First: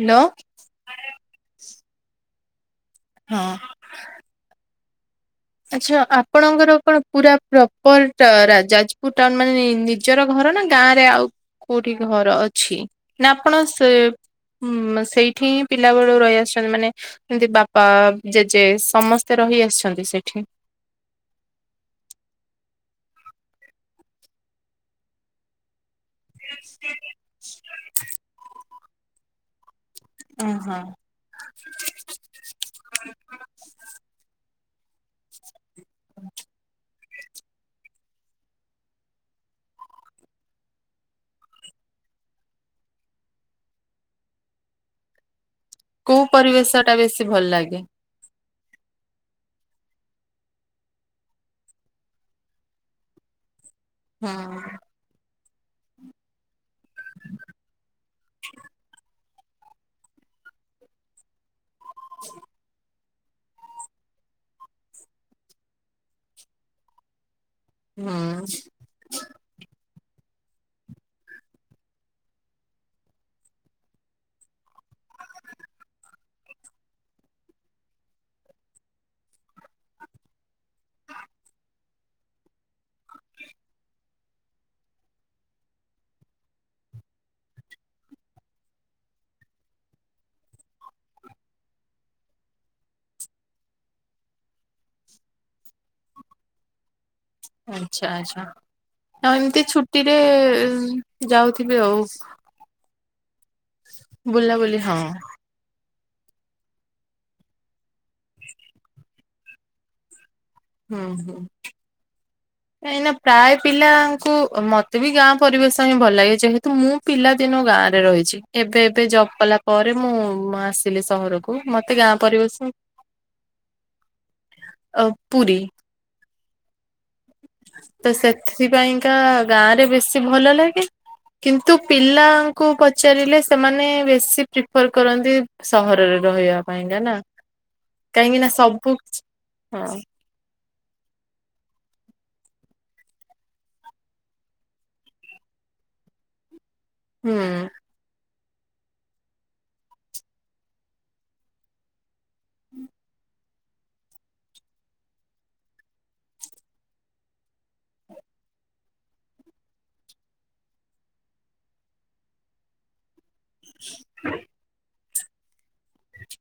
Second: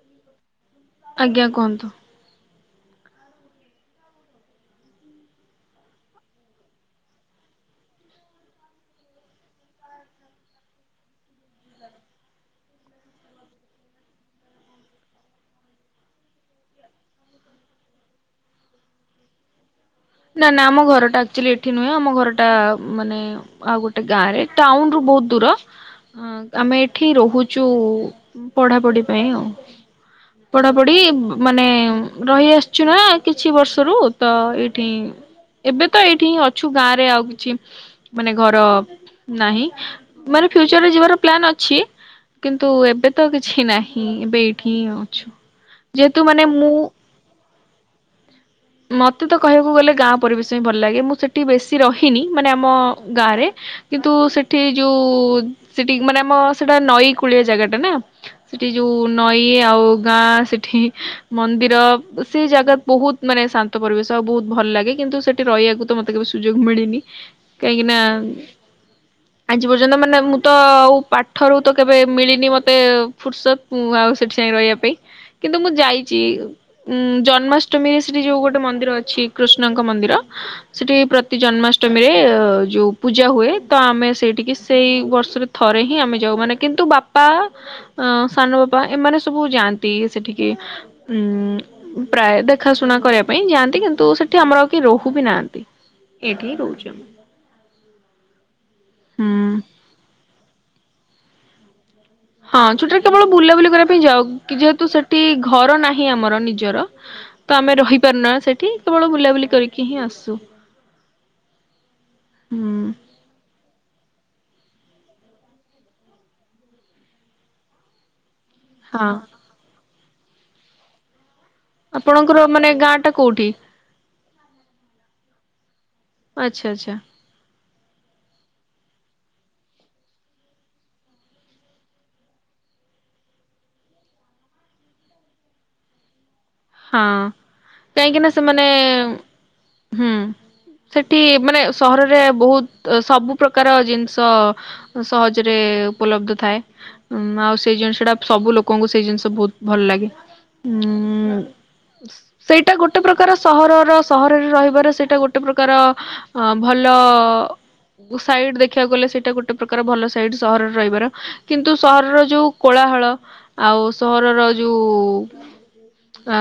Hello ଆଜ୍ଞା କୁହନ୍ତୁ। ହଁ ଆଛା ଆପଣଙ୍କର କଣ ପୁରା ପ୍ରପର ଯାଜପୁର ଟାଉନ ମାନେ ନିଜର ଘର। ଘର ନା ଗାଁ ରେ ଆଉ କୋଉଠି ଘର- ଅଛି ନା ଆପଣ ସେ ହଁ ସେଇଠି ହିଁ ପିଲା ବେଳୁ ରହିଆସିଛନ୍ତି ମାନେ ଏମତି ବାପା ଜେଜେ ସମସ୍ତେ ର ରହି ଆସିଛନ୍ତି। ସେଠି ନା ନା ଆମ ଘରଟା ଆକ୍ଚୁଆଲି ଏଠି ନୁହେଁ ଆମ ଘରଟା ଉଁ ମାନେ ଆଉ ଗୋଟେ ଗାଁ ରେ ଟାଉନ୍ ରୁ ବହୁତ ଦୂର। ହଁ ଆମେ ଏଠି ରହୁଛୁ ପଢାପଢି ପାଇଁ ଆଉ। ଓହୋ ପଢାପଢି ମାନେ ରହି ଆସିଛୁ ନା କିଛି ବର୍ଷରୁ ତ ଏଇ। ଏଠି ଏବେ ତ ଏଇଠିି ଅଛୁ ଗାଁରେ ଆଉ କିଛି ମାନେ ଘର ନାହିଁ ମାନେ ଫ୍ୟୁଚରରେ ଯିବାର ପ୍ଲାନ୍ ଅଛି। କିନ୍ତୁ ଏବେ ତ କିଛି ନାହିଁ ଏବେ ଏଇଠି ହିଁ ଅଛୁ। ଯେହେତୁ କୋଉ ମାନେ ମୁଁ ପରିବେଶ ଟା ବେଶୀ ଭଲ ଲାଗେ? ମତେ ତ କହିବାକୁ ଗଲେ ଗାଁ ପରିବେଶ ହ ଭଲ ଲାଗେ ମୁଁ ସେଠି ବେଶୀ ରହିନି ମାନେ ଆମ ଗାଁ ରେ। କିନ୍ତୁ ହୁଁ ସେଠି ଯୋଉ ସେଠି ମାନେ ଆମ ସେଟା ନଈ କୂଳିଆ ଜାଗା ଟା ନା ସେଠି ଯୋଉ ନଈ ଆଉ ଗାଁ ସେଠି ମନ୍ଦିର। ମାନେ ଶାନ୍ତ ପରିବେଶ ଆଉ ବହୁତ ଭଲ ଲାଗେ କିନ୍ତୁ ସେଠି ରହିବାକୁ ତ ମତେ କେବେ ସୁଯୋଗ ମିଳିନି। କାହିଁକି ନା ହୁଁ ଆଜି ପର୍ଯ୍ୟନ୍ତ ମାନେ ମୁଁ ତ [inaudible] ଆଉ ପାଠରୁ ତ କେବେ ମିଳିନି ମତେ ଫୁର୍ସତ୍ ଆଉ ସେଠି ସାଙ୍ଗେ ରହିବା ପାଇଁ କିନ୍ତୁ ମୁଁ ଯା ଚି ଉଁ ଜନ୍ମାଷ୍ଟମୀ। ସେଠି ଯୋଉ ଗୋଟେ ମନ୍ଦିର ଅଛି କୃଷ୍ଣଙ୍କ ମନ୍ଦିର ସେଠି ପ୍ରତି ଜନ୍ମାଷ୍ଟମୀରେ ଯୋଉ ପୂଜା ହୁଏ ତ ଆମେ ସେଇଠିକି ସେଇ ବର୍ଷରେ ଥରେ ହିଁ ଆମେ ଯାଉ ମାନେ କିନ୍ତୁ ବାପା ସାନ ବାପା ଏମାନେ ସବୁ ଯାଆନ୍ତି ସେଠିକି ଉ ପ୍ରାୟ ଦେଖା କରିବା ପାଇଁ ଯାଆନ୍ତି। କିନ୍ତୁ ସେଠି ଆମର ଆଉ କି ରହୁ ବି ନାହାନ୍ତି ଏଠି ହିଁ ରହୁଛି। ଆଛା ଆ ଛା ଆଉ ଏମିତି ଛୁଟିରେ ଯାଉଥିବେ ଆଉ। ହଁ ଛୁଟି ରେ କେବଳ ବୁଲାବୁଲି କରିବା ପାଇଁ ଯାଉ। କି ବୁଲାବୁଲି ଯେହେତୁ ହଁ ସେଠି ଘର ନାହିଁ ହିଁ ଆମର ନିଜର ତ ଆମେ ରହିପାରୁନା ସେଠି ହୁଁ ହୁଁ। ଏଇନା ପ୍ରାୟ ପିଲା ମତେ ବି ଗାଁ ପରିବେଶ ହିଁ ଭଲ ଲାଗେ ଯେହେତୁ ମୁଁ ପିଲା ଦିନୁ ଗାଁରେ ରହିଛି। ଏବେ ହଁ ମତେ ଗାଁ ଆପଣଙ୍କର ମାନେ ପରିବେଶ ଗାଁ ଟା କୋଉଠି ଆଉ ପୁରୀ। ଆଛା ଆଛା। ତ ସେଥିପାଇଁକା ଗାଁ ରେ ବେଶୀ ଭଲ ଲାଗେ କିନ୍ତୁ ପିଲାଙ୍କୁ ପଚାରିଲେ ସେମାନେ ବେଶୀ ପ୍ରିଫର କରନ୍ତି ସହରରେ। ରହିବା ପାଇଁକା ନା ହଁ। କାହିଁକି ନା ସବୁ ହୁଁ। ସେଠି ଉପଲବ୍ଧ ଥାଏ। ଉଁ ହୁଁ ଆଉ ସେଇ ଜିନିଷ ଟା ସବୁ ଲୋକଙ୍କୁ ସେଇ ଜିନିଷ ବହୁତ ଭଲ ଲାଗେ ଉଁ ସେଇଟା ଗୋଟେ ପ୍ରକାର ସହରର ସହରରେ ରହିବାରେ ସେଇଟା ଗୋଟେ ପ୍ରକାର ଅ ଭଲ ସାଇଡ ଦେଖିବାକୁ ଗଲେ ସେଇଟା ଗୋଟେ ପ୍ରକାର ଭଲ ସାଇଡ ସହରରେ ରହିବାର କିନ୍ତୁ ସହରର ଯୋଉ କୋଳା ଳ ଆଉ ସହରର ଯୋଉ ଆ।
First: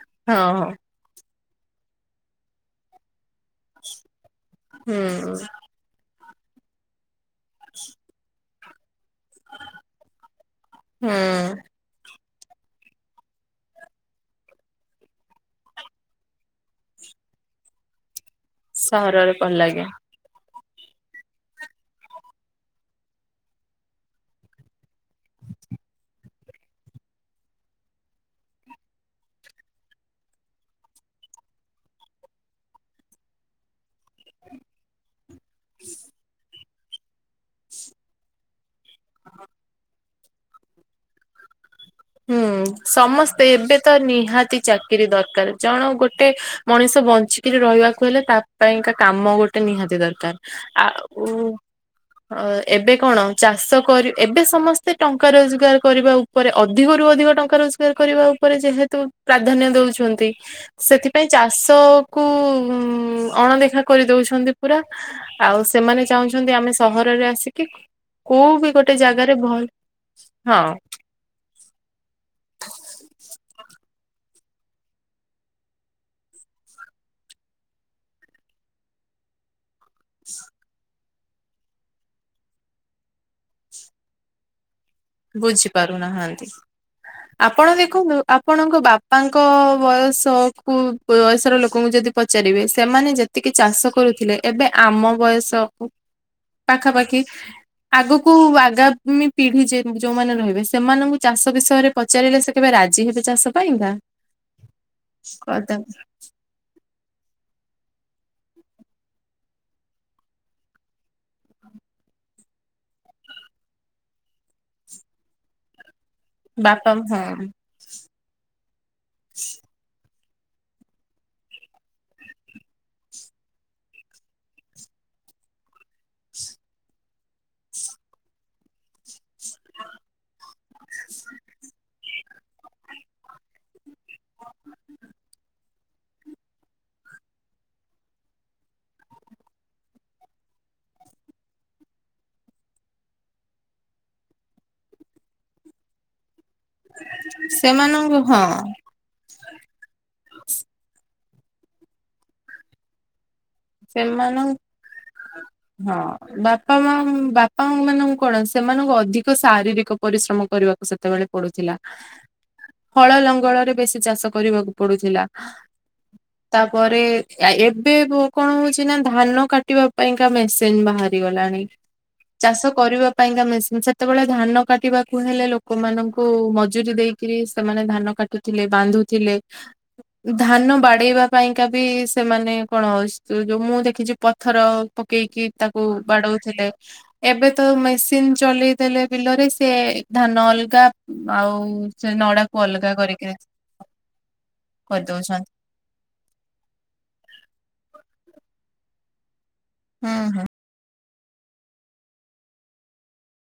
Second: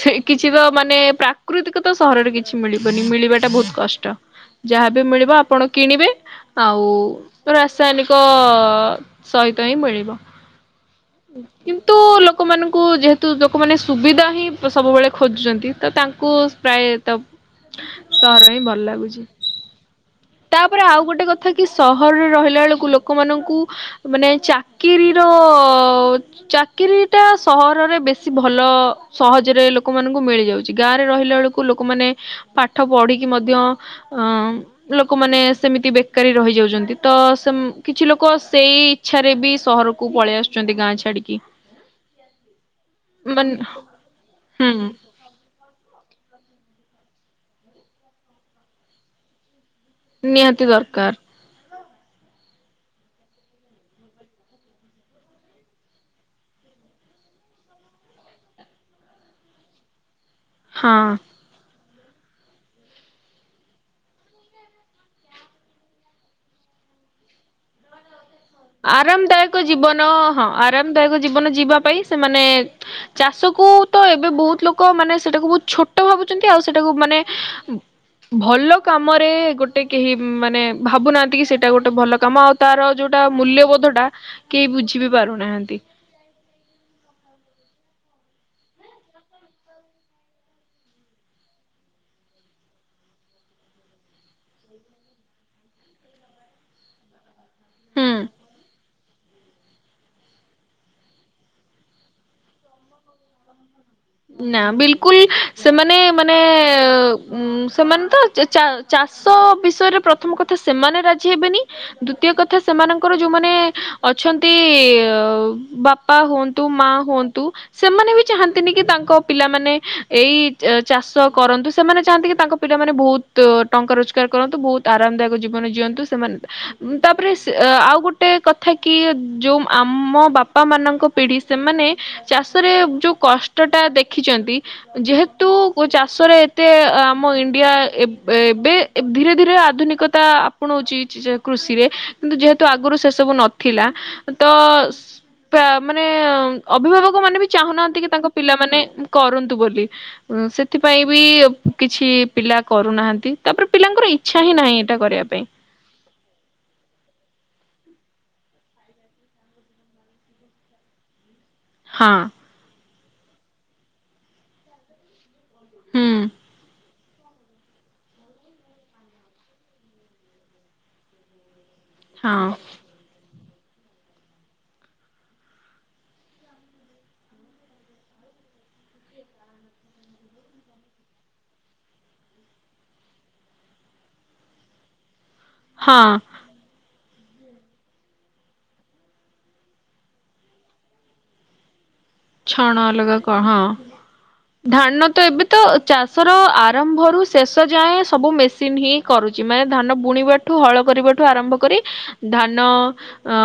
ସେ ହଁ କିଛି ତ ହଁ ମାନେ ପ୍ରାକୃତିକ ତ ସହରରେ କିଛି ମିଳିବନି ମିଳିବ। ବହୁତ କଷ୍ଟ ଯାହାବ ମିଳିବ ହୁଁ ଆପଣ କିଣିବେ ଆଉ ରାସାୟନିକ ସହିତ ହିଁ ମିଳିବ ହୁଁ କିନ୍ତୁ ଲୋ ଲୋକମାନଙ୍କୁ ଯେହେତୁ ଲୋକମାନେ ସୁବିଧା ହିଁ ସବୁବେଳେ ଖୋଜୁଛନ୍ତି ତ ତାଙ୍କୁ ପ୍ରାୟ ତ [inaudible] ସହରରେ ହିଁ ଭଲ ଲାଗୁଚି। ସହରରେ ଭଲ ଲାଗେ। ତାପରେ ଆଉ ଗୋଟେ କଥା କି ସହରରେ ରହିଲା ବେଳକୁ ଲୋକମାନଙ୍କୁ ମାନେ ଚାକିରି ର ଚାକିରୀଟା ସହରରେ ବେଶୀ ଭଲ ସହଜରେ ଲୋକମାନଙ୍କୁ ମିଳିଯାଉଛି ଗାଁରେ ର ମିଳିଲା ବେଳକୁ ଲୋକମାନେ ପାଠ ପଢିକି ମଧ୍ୟ ଅ ଲୋକମାନେ ସେମିତି ବେକାରୀ ରହିଯାଉଛନ୍ତି। ତ ସେ କିଛି ଲୋକ ସେଇ ଇଛାରେ ବି ସହରକୁ ପଳେଇ ଆସୁଛନ୍ତି ଗାଁ ଛାଡିକି। ହୁଁ ସମସ୍ତେ ମାନେ ଏବେ ତ ନିହାତି ହୁଁ ଚାକିରି ଦରକାର ଜଣ ଗୋଟେ ମଣିଷ ବଞ୍ଚିକିରି ରହିବାକୁ ହେଲେ ତା ପାଇଁକା କାମ ଗୋଟେ ଟା ନିହାତି ଦରକାର ନିହାତି ଆ ଦରକାର ଉ। ଅ ଏବେ କଣ ଚାଷ କରି ଏବେ ସମସ୍ତେ ଟଙ୍କା ରୋଜଗାର କରିବା ଉପରେ ଅ ଅଧିକରୁ ଅଧିକ ଟଙ୍କା ରୋଜଗାର କରିବା ଉପରେ ଯେହେତୁ ପ୍ରାଧାନ୍ୟ ଦଉଛନ୍ତି। ହଁ। ସେଥିପାଇଁ ଚାଷକୁ ଉଁ ଉଁ ଅଣଦେଖା କରିଦଉଛନ୍ତି ପୁରା ଆଉ ସେମାନେ ଚାହୁଁଛନ୍ତି ଆମେ ସହରରେ ଆସିକି କୋଉ ବି ଗୋଟେ ଜାଗାରେ ଆରାମଦାୟକ ଭଲ ଜୀବନ ହଁ ଆରାମଦାୟକ ଜୀବନ ଜି ଯିବା ପାଇଁ ସେମାନେ ଚାଷକୁ ତ ଏବେ ବହୁତ ଲୋକ ମାନେ ସେଇଟାକୁ ବହୁତ ଛୋଟ ଭାବୁଛନ୍ତି ଆଉ ସେଟାକୁ ମାନେ ଭଲ କାମରେ ଗୋ ଗୋଟେ କେହି ମାନେ ଭାବୁନାହାନ୍ତି କି ସେଇଟା ଗୋଟେ ଭଲ କାମ ଆଉ ତାର ଯୋଉ ଟି ଟା ମୂଲ୍ୟବୋଧଟା କେହି ବୁ ବୁଝି ପାରୁନାହାନ୍ତି ଆପଣ ଦେ ଦେଖନ୍ତୁ ଆପଣଙ୍କ ବାପାଙ୍କ ବୟସକୁ ବୟସର ଲୋକଙ୍କୁ ଯଦି ପଚାରିବେ ସେ ଆମେ ମାନେ ଯେତିକି ଚାଷ କରୁଥିଲେ ଏବେ ଆମ ବୟସକୁ ପାଖାପାଖି ହୁଁ। ଆଗୁକୁ ଆଗା ମି ପିଢି ଯେତି ଯୋଉମାନେ ରହିବେ ସେମାନଙ୍କୁ ଚାଷ ବିଷୟରେ ପଚାରିଲେ ସେ କେବେ ରାଜି ହେବେ ଚାଷ ପାଇଁକା? ନା ବିଲକୁଲ କଥା ସେମାନେ ମାନେ ଉ ସେମାନେ ତ ଚା ଚାଷ ବିଷୟରେ ପ୍ରଥମ କଥା ସେମାନେ ରାଜି ହେବେନି ଦୁତୀୟ କଥା ସ ସେମାନଙ୍କର ଯୋଉମାନେ ଅଛନ୍ତି ବାପ ପା ହୁଅନ୍ତୁ ମା ବାପା ହଁ ହୁଅନ୍ତୁ ସେମାନେ ବି ଚାହାନ୍ତିନି କି ତାଙ୍କ ପିଲାମାନେ ଏଇ ଚା ଚାଷ କରନ୍ତୁ ସେମାନେ ଚାହାନ୍ତିକି ତାଙ୍କ ପିଲାମାନେ ବହୁତ ଟଙ୍କା ରୋଜଗାର କରନ୍ତୁ ବହୁତ ଆରାମ ଆରାମଦାୟକ ଜୀବନ ଜିଅନ୍ତୁ ସେମାନେ ତାପରେ ସେ ଆଉ ଗୋଟେ କଥା କି ଯୋଉ ଆମ ବାପା ମାନଙ୍କ ପିଢି ସେମାନେ ଚାଷରେ ଯୋଉ କଷ୍ଟ ଟା ଦେଖ ଦେଖିଛନ୍ତି ଯେହେତୁ କ ଚାଷରେ ଏତେ ଆମ ଇଣ୍ଡିଆ ଏ ଏବେ ଏ ଏବେ ଧୀରେ ଧୀରେ ଆଧୁନିକତା ଆପଣାଉଛି ଯେ କୃଷିରେ କିନ୍ତୁ ଯେହେତୁ ଆଗରୁ ସେ ସବୁ ନଥିଲା। ତ ପେ ମାନେ ଅଭିଭାବକ ମାନେ ବି ଚାହୁଁନାହାନ୍ତି କି ସେମାନଙ୍କୁ ତାଙ୍କ ହଁ ପିଲାମାନେ କରନ୍ତୁ ବୋଲି ଏ ସେଥିପାଇଁ ବି କିଛି ପିଲା କରୁନାହାନ୍ତି। ତାପରେ ପିଲାଙ୍କର ଇଚ୍ଛା ହିଁ ସେମାନଙ୍କ ନାହିଁ ଏଇଟା କରିବା ପାଇଁ ହଁ ବାପା ମାମ୍ ବା ପଙ୍କ ମାନଙ୍କୁ କଣ ସେମାନଙ୍କୁ ଅଧିକ ଶାରୀରିକ ପରିଶ୍ରମ କରିବାକୁ ସେତେବେଳେ ପଡୁଥିଲା ହଁ। ହଳ ଲଙ୍ଗଳରେ ବେଶୀ ଚାଷ କରିବାକୁ ପଡୁଥିଲା। ହୁଁ ତାପରେ ଏ ଇ ଏବେ ଗୋ କଣ ହଉଛି ନା ଧାନ କାଟିବା ପାଇଁକା ମେସିନ ବାହାରି ଗଲାଣି। ହଁ ଚାଷ କରିବା ପାଇଁକା ମେ ସେ ସେତେବେଳେ ଧାନ କାଟିବାକୁ ହେଲେ ଲୋକମାନଙ୍କୁ ମଜୁରୀ ଦେଇକିରି ସେମାନେ ଧାନ କାଟୁଥିଲେ। ବାନ୍ଧୁଥିଲେ ଧାନ ବାଡେଇବା ପାଇଁକା ବି ସେମାନେ କଣ ସେ ତ ଯୋଉ ମୁଁ ଦେଖିଛି ପଥର ପକେଇକି ତାକୁ ହଁ ବାଡଉଥିଲେ। ଏବେ ତ ମେସିନ ଚଲେଇ ଦେଲେ ବିଲରେ ସେ ଧାନ ଅଲଗା ଆଉ ସେ ନଡାକୁ ଛଣ ଅଲଗା କରିକି କ ହଁ। ଧାନ ତ ଏବେ କରିଦଉଛନ୍ତି। ତ ଚାଷର ଆରମ୍ଭରୁ ଶେଷ ଯାଏଁ ସବୁ ମେସ ସିନ ହିଁ କରୁଛି ମାନେ ଧାନ ହୁଁ ହୁଁ ବୁଣିବାଠୁ ହଳ କରିବା ଠୁ ଆରମ୍ଭ କରି ଧାନ ଅ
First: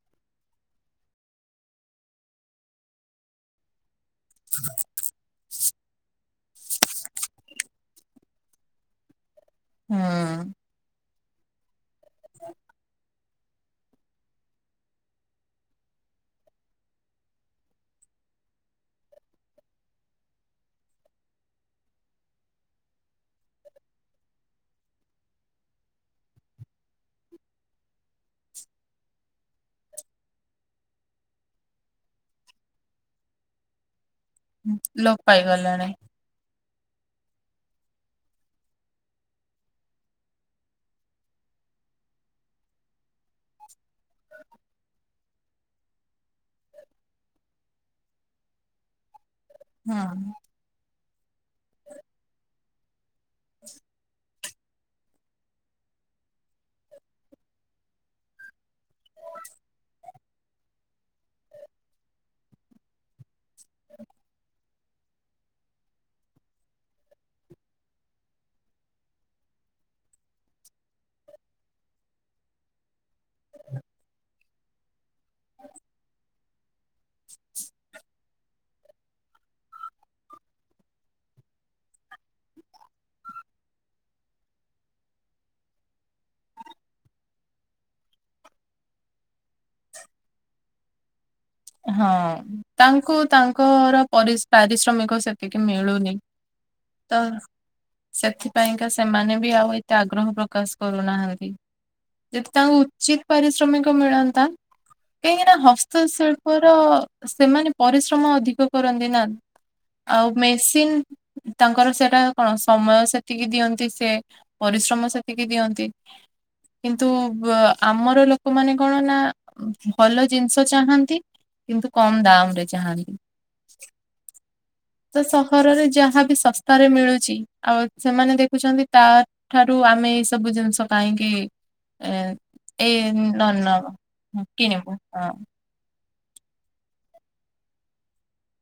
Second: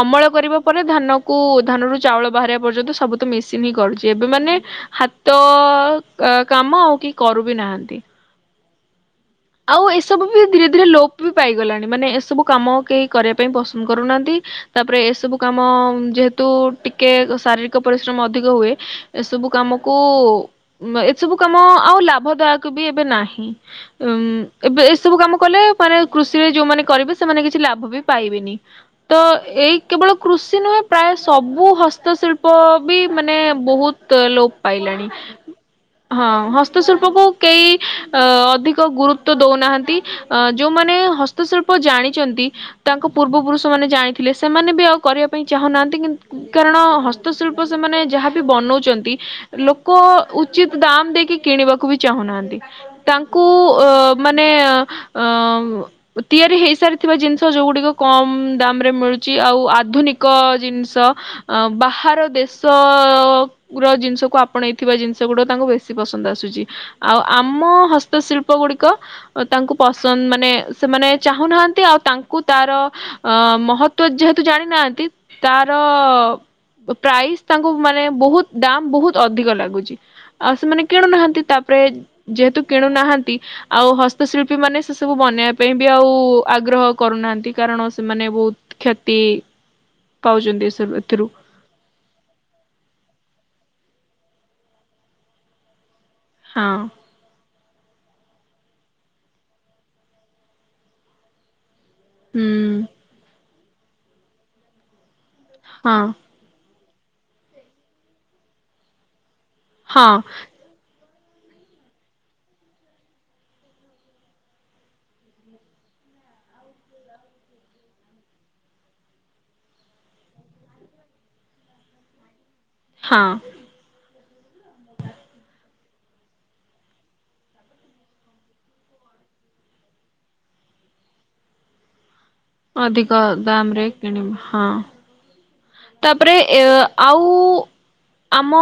ଅମଳ କରିବା ପରେ ଧାନକୁ ଧାନରୁ ଚାଉଳ ବାହାରିବା ପର୍ଯ୍ୟନ୍ତ ସବୁ ତ ମେସିନ୍ ହିଁ କରୁଛି ଏବେ ମାନେ ହାତ ଅ ଅ କାମ ଆଉ କି କରୁ ବି ନାହାନ୍ତି। ଆଉ ଏସବୁ ବି ହୁଁ ଧୀରେ ଧୀରେ ଲୋପ ବି ପାଇଗଲାଣି ମାନେ ଏସବୁ କାମ କେହି କରିବା ପାଇଁ ପସନ୍ଦ କରୁନାହାନ୍ତି ତାପରେ ଏସବୁ କାମ ଯେହେତୁ ଟିକେ ଶାରୀରିକ ପରିଶ୍ରମ ଅଧିକ ହୁଏ ଏସବୁ କାମ କୁ ଏସବୁ କାମ ଆଉ ଲାଭଦାୟକ ବି ଏବେ ନାହିଁ। ଉଁ ଏବେ ଏସବୁ କାମ କଲେ ମାନେ କୃଷିରେ ଯୋଉମାନେ କରିବେ ସେମାନେ କିଛି ଲାଭ ବି ପାଇବେନି। ତ ଏଇ କେବଳ କୃଷି ନୁହେଁ ପ୍ରାୟ ସବୁ ହସ୍ତଶିଳ୍ପ ବି ମାନେ ବହୁତ ଲୋପ ପାଇଲାଣି ଲୋପ ପାଇଗଲାଣି। ହଁ ହସ୍ତଶିଳ୍ପ କୁ କେହି ଅ ଅଧିକ କ ଗୁରୁତ୍ଵ ଦଉନାହାନ୍ତି ଅ ଯୋଉମାନେ ହସ୍ତଶିଳ୍ପ ଜାଣିଛନ୍ତି ତାଙ୍କ ପୂର୍ବ ପୁରୁଷ ମାନ ନେ ଜାଣିଥିଲେ ସେମାନେ ବି ଆଉ କରିବା ପାଇଁ ଚାହୁଁନାହାନ୍ତି କିନ୍ତୁ କାରଣ ହସ୍ତଶିଳ୍ପ ସେମାନେ ଯାହାବି ବନଉଛନ୍ତି। ଲୋକ ହଁ ଉଚିତ ଦାମ୍ ଦେଇକି କିଣିବାକୁ ବି ଚାହୁଁନାହାନ୍ତି ତାଙ୍କୁ ଅ ମାନେ ନେ ତିଆରି ହେଇସାରିଥିବା ଜିନିଷ ଯୋଉଗୁଡିକ କମ ଦାମ ରେ ମିଳୁଛି। ଆଉ ଆଧୁନିକ ଜିନିଷ ବାହାର ଦେଶ ର ଜିନିଷକୁ ଆପଣେଇଥିବା ଜିନିଷ ଗୁଡା ତାଙ୍କୁ ବେଶୀ ପସନ୍ଦ ଆସୁଛି ଆଉ ଆମ ହସ୍ ଶିଳ୍ପ ଗୁଡିକ ତାଙ୍କୁ ପସନ୍ଦ ମାନେ ସେମାନେ ଚାହୁଁନାହାନ୍ତି ଆଉ ତାଙ୍କୁ ତାର ଅ ମହତ୍ଵ ଯେହେତୁ ଜାଣିନାହାନ୍ତି ତାର ପ୍ରାଇସ୍ ତାଙ୍କୁ ମାନେ ବହୁତ ଦାମ ବହୁତ ଅଧିକ ଲାଗୁଛି ଆଉ ସେମାନେ କିଣୁନାହାନ୍ତି ତା ତାପରେ ଯେହେତୁ କିଣୁନାହାନ୍ତି ଆଉ ହସ୍ତଶିଳ୍ପୀ ମାନେ ସେ ସବୁ ବନେଇବା ପାଇଁ ବି ଆଉ ଆଗ୍ରହ କରୁନାହାନ୍ତି କାର କାରଣ ସେମାନେ ବହୁତ କ୍ଷତି ପାଉଛନ୍ତି ଏସ ଏଥିରୁ। ହଁ ତାଙ୍କୁ ତାଙ୍କର ପରି ପାରିଶ୍ରମିକ ସେତିକି ମିଳୁନି। ହଁ ତ ସେଥିପାଇଁକା ସେମାନେ ବି ଆଉ ଏତେ ଆଗ୍ରହ ପ୍ରକାଶ କରୁନାହାନ୍ତି। ଯଦି ହୁଁ ତାଙ୍କୁ ଉଚିତ ପାରିଶ୍ରମିକ ମିଳନ୍ତା କାହିଁକିନା ହଁ ହସ୍ତଶିଳ୍ପ ତ ସେମାନେ ପରିଶ୍ରମ ଅଧିକ କରନ୍ତି ନା ହଁ ଆଉ ମେସିନ୍ ତାଙ୍କର ସେଟା କଣ ସମୟ ସେତିକି ଦିଅନ୍ତି ସେ ପରିଶ୍ରମ ସେତିକି ଦିଅନ୍ତି। କିନ୍ତୁ ଆମର ଲୋକମାନେ କଣ ନା ଭଲ ଜିନିଷ ଚାହାନ୍ତି। କିନ୍ତୁ କମ ଦାମରେ ଯାହାନ୍- ହଁ ତ ସହରରେ ଯାହାବି ଶସ୍ତାରେ ମିଳୁଛି ଆଉ ସେମାନେ ଦେଖୁଛନ୍ତି ତା ଠାରୁ ଆମେ ଏଇ ସବୁ ଜିନିଷ କାହିଁକି ଏ ଏଇ ଅଧିକ ନ ଦାମ ରେ ନ କିଣିବ କି ହଁ ନିବୁ? ତାପରେ ଏ ଆଉ ଆମ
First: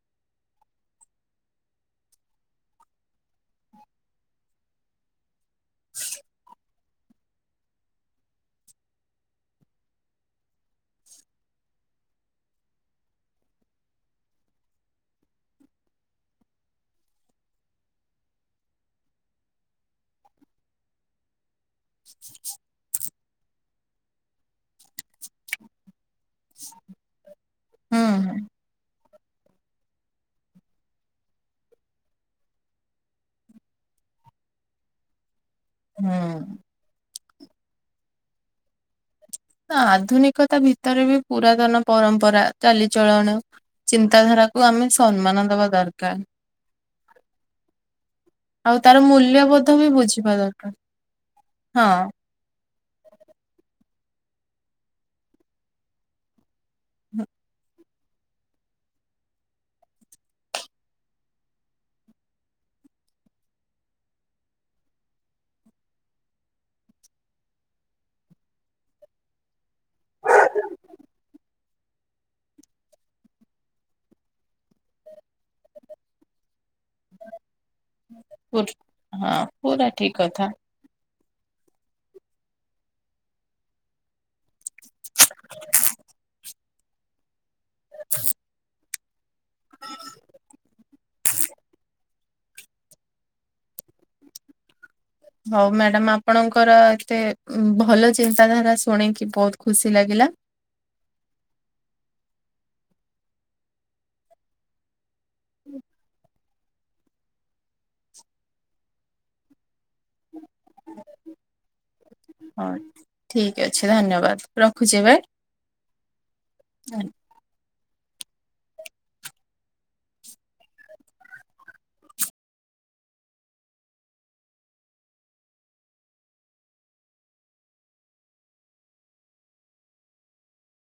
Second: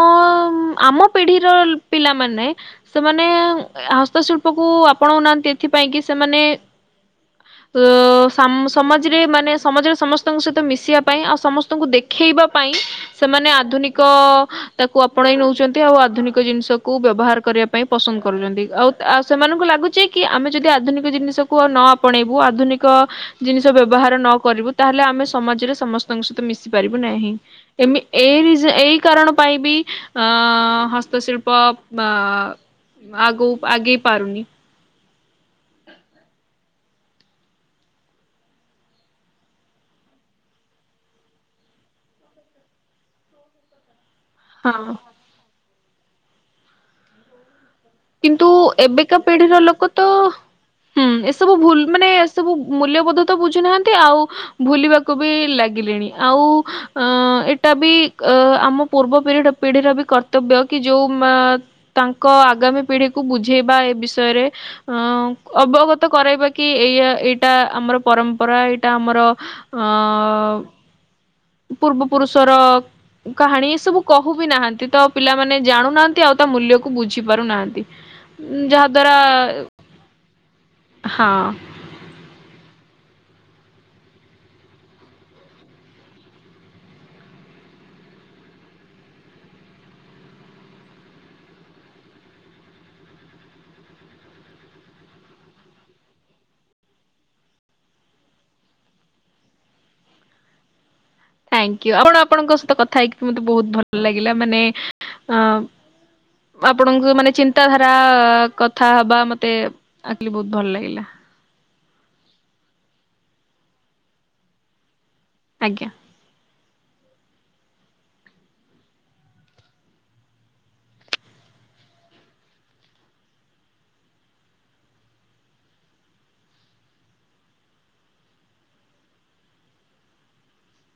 ଆମ ପିଢିର ପିଲାମାନେ ସେମାନେ ହସ୍ତଶିଳ୍ପ। କୁ ଆପଣାଉ ନାହାନ୍ତି ଏଥିପାଇଁ କି ସେମାନେ ଅ ସମାଜରେ ମାନେ ସମାଜରେ ସମସ୍ତଙ୍କ ସହିତ ମିଶିବା ପାଇଁ ଆଉ ସମସ୍ତ ଙ୍କୁ ଦେଖେଇବା ପାଇଁ ସେମାନେ ଆଧୁନିକ ତାକୁ ଆପଣେଇ ନଉଛନ୍ତି ଆଉ ଆଧୁନିକ ଜିନିଷ କୁ ବ୍ୟବହାର କରିବା ପାଇଁ ପସନ୍ଦ କରୁଛନ୍ତି ଆଉ ସେମାନଙ୍କୁ ଲାଗୁଛି କି ଆମେ ଯଦି ଆଧୁିକ ଜିନିଷ ନ ଆପଣେଇବୁ ଆଧୁନିକ ଜିନିଷ ବ୍ୟବହାର ନ କରିବୁ ତାହେଲେ ଆମେ ସମାଜରେ ସମସ୍ତଙ୍କ ମିଶି ପାରିବ ନାହିଁ ଏମି ହୁଁ ହୁଁ ଏରିଜ ଏଇ କାରଣ ପାଇଁ ବି ଅ ହସ୍ତଶିଳ୍ପ ଅ ଆଗୁ ଆଗେଇ ପାରୁନି। ହୁଁ। ଆଧୁନିକତା ଭିତରେ ବି ପୁରାତନ ପରମ୍ପରା ଚାଲିଚଳଣ ଚିନ ଚିତାଧାରାକୁ ଆମେ ହଁ। ସମ୍ମାନ ଦବା ଦରକାର। [inaudible] କିନ୍ତୁ ଆଉ ତାର ଏବେକା ପିଢିର ମୂଲ୍ୟବୋଧ ବି ଲୋକ ତ ବୁଝିବା ଦରକାର। ହୁଁ ଏସବୁ ଭୁଲ ମାନେ ହଁ ଏ ସବୁ ମୂଲ୍ୟବୋଧ ତ ବୁଝୁନାହାନ୍ତି। ନ୍ତି ଆଉ ଭୁଲିବାକୁ ବି ଲାଗିଲେଣି ଆଉ ଅ ଏଟା ବି ଅ ଆମ ପୂର୍ବ ପିଢ ପିଢିର ବି କର୍ତ୍ତବ୍ୟ କି ଯୋଉ ତାଙ୍କ ଆଗାମୀ ପିଢିକୁ ବୁଝେଇବା ଏ ବିଷୟରେ ଅବଗତ କରାଇବା କି ଏଇ ଏଇଟା ଆମ ଆମର ପରମ୍ପରା ଏଇଟା ଆମର ଅ ପୂର୍ବ ପୁରୁଷର କାହାଣୀ ଏ ସବୁ କହୁ ବିି ନାହାନ୍ତି ତ ପିଲାମାନେ ଜାଣୁନାହାନ୍ତି ଆଉ ତା ମୂଲ୍ୟ କୁ ବୁଝି ପାରୁନାହାନ୍ତି ପୁର ଯାହା ହଁ ଦ୍ୱାରା ପୁରା ଠିକ କଥା। ହଁ। [inaudible] [inaudible] ହଉ ମ୍ୟାଡାମ ଆପଣଙ୍କର ଏତେ ଭଲ ଚିନ୍ତାଧାରା ଶୁଣିକି ବହୁତ ଖୁସି ଲାଗିଲା। ଥ୍ୟାଙ୍କ ୟୁ ଆପଣ ଆପଣଙ୍କ ସହିତ କଥା ହେଇକି ବି ମତେ ବହୁତ ଭଲ ଲାଗିଲା ମାନେ ଅଁ ଆପଣଙ୍କୁ ମାନେ ଚିନ୍ତାଧାରା କଥା ହବା ମତେ ଆକଲି ବହୁତ ଭଲ ଲାଗିଲା। ହଉ ଠିକ ଅଛି ଧନ୍ୟବାଦ ରଖୁଛି ଏବେ। ଆଜ୍ଞା। ଆ।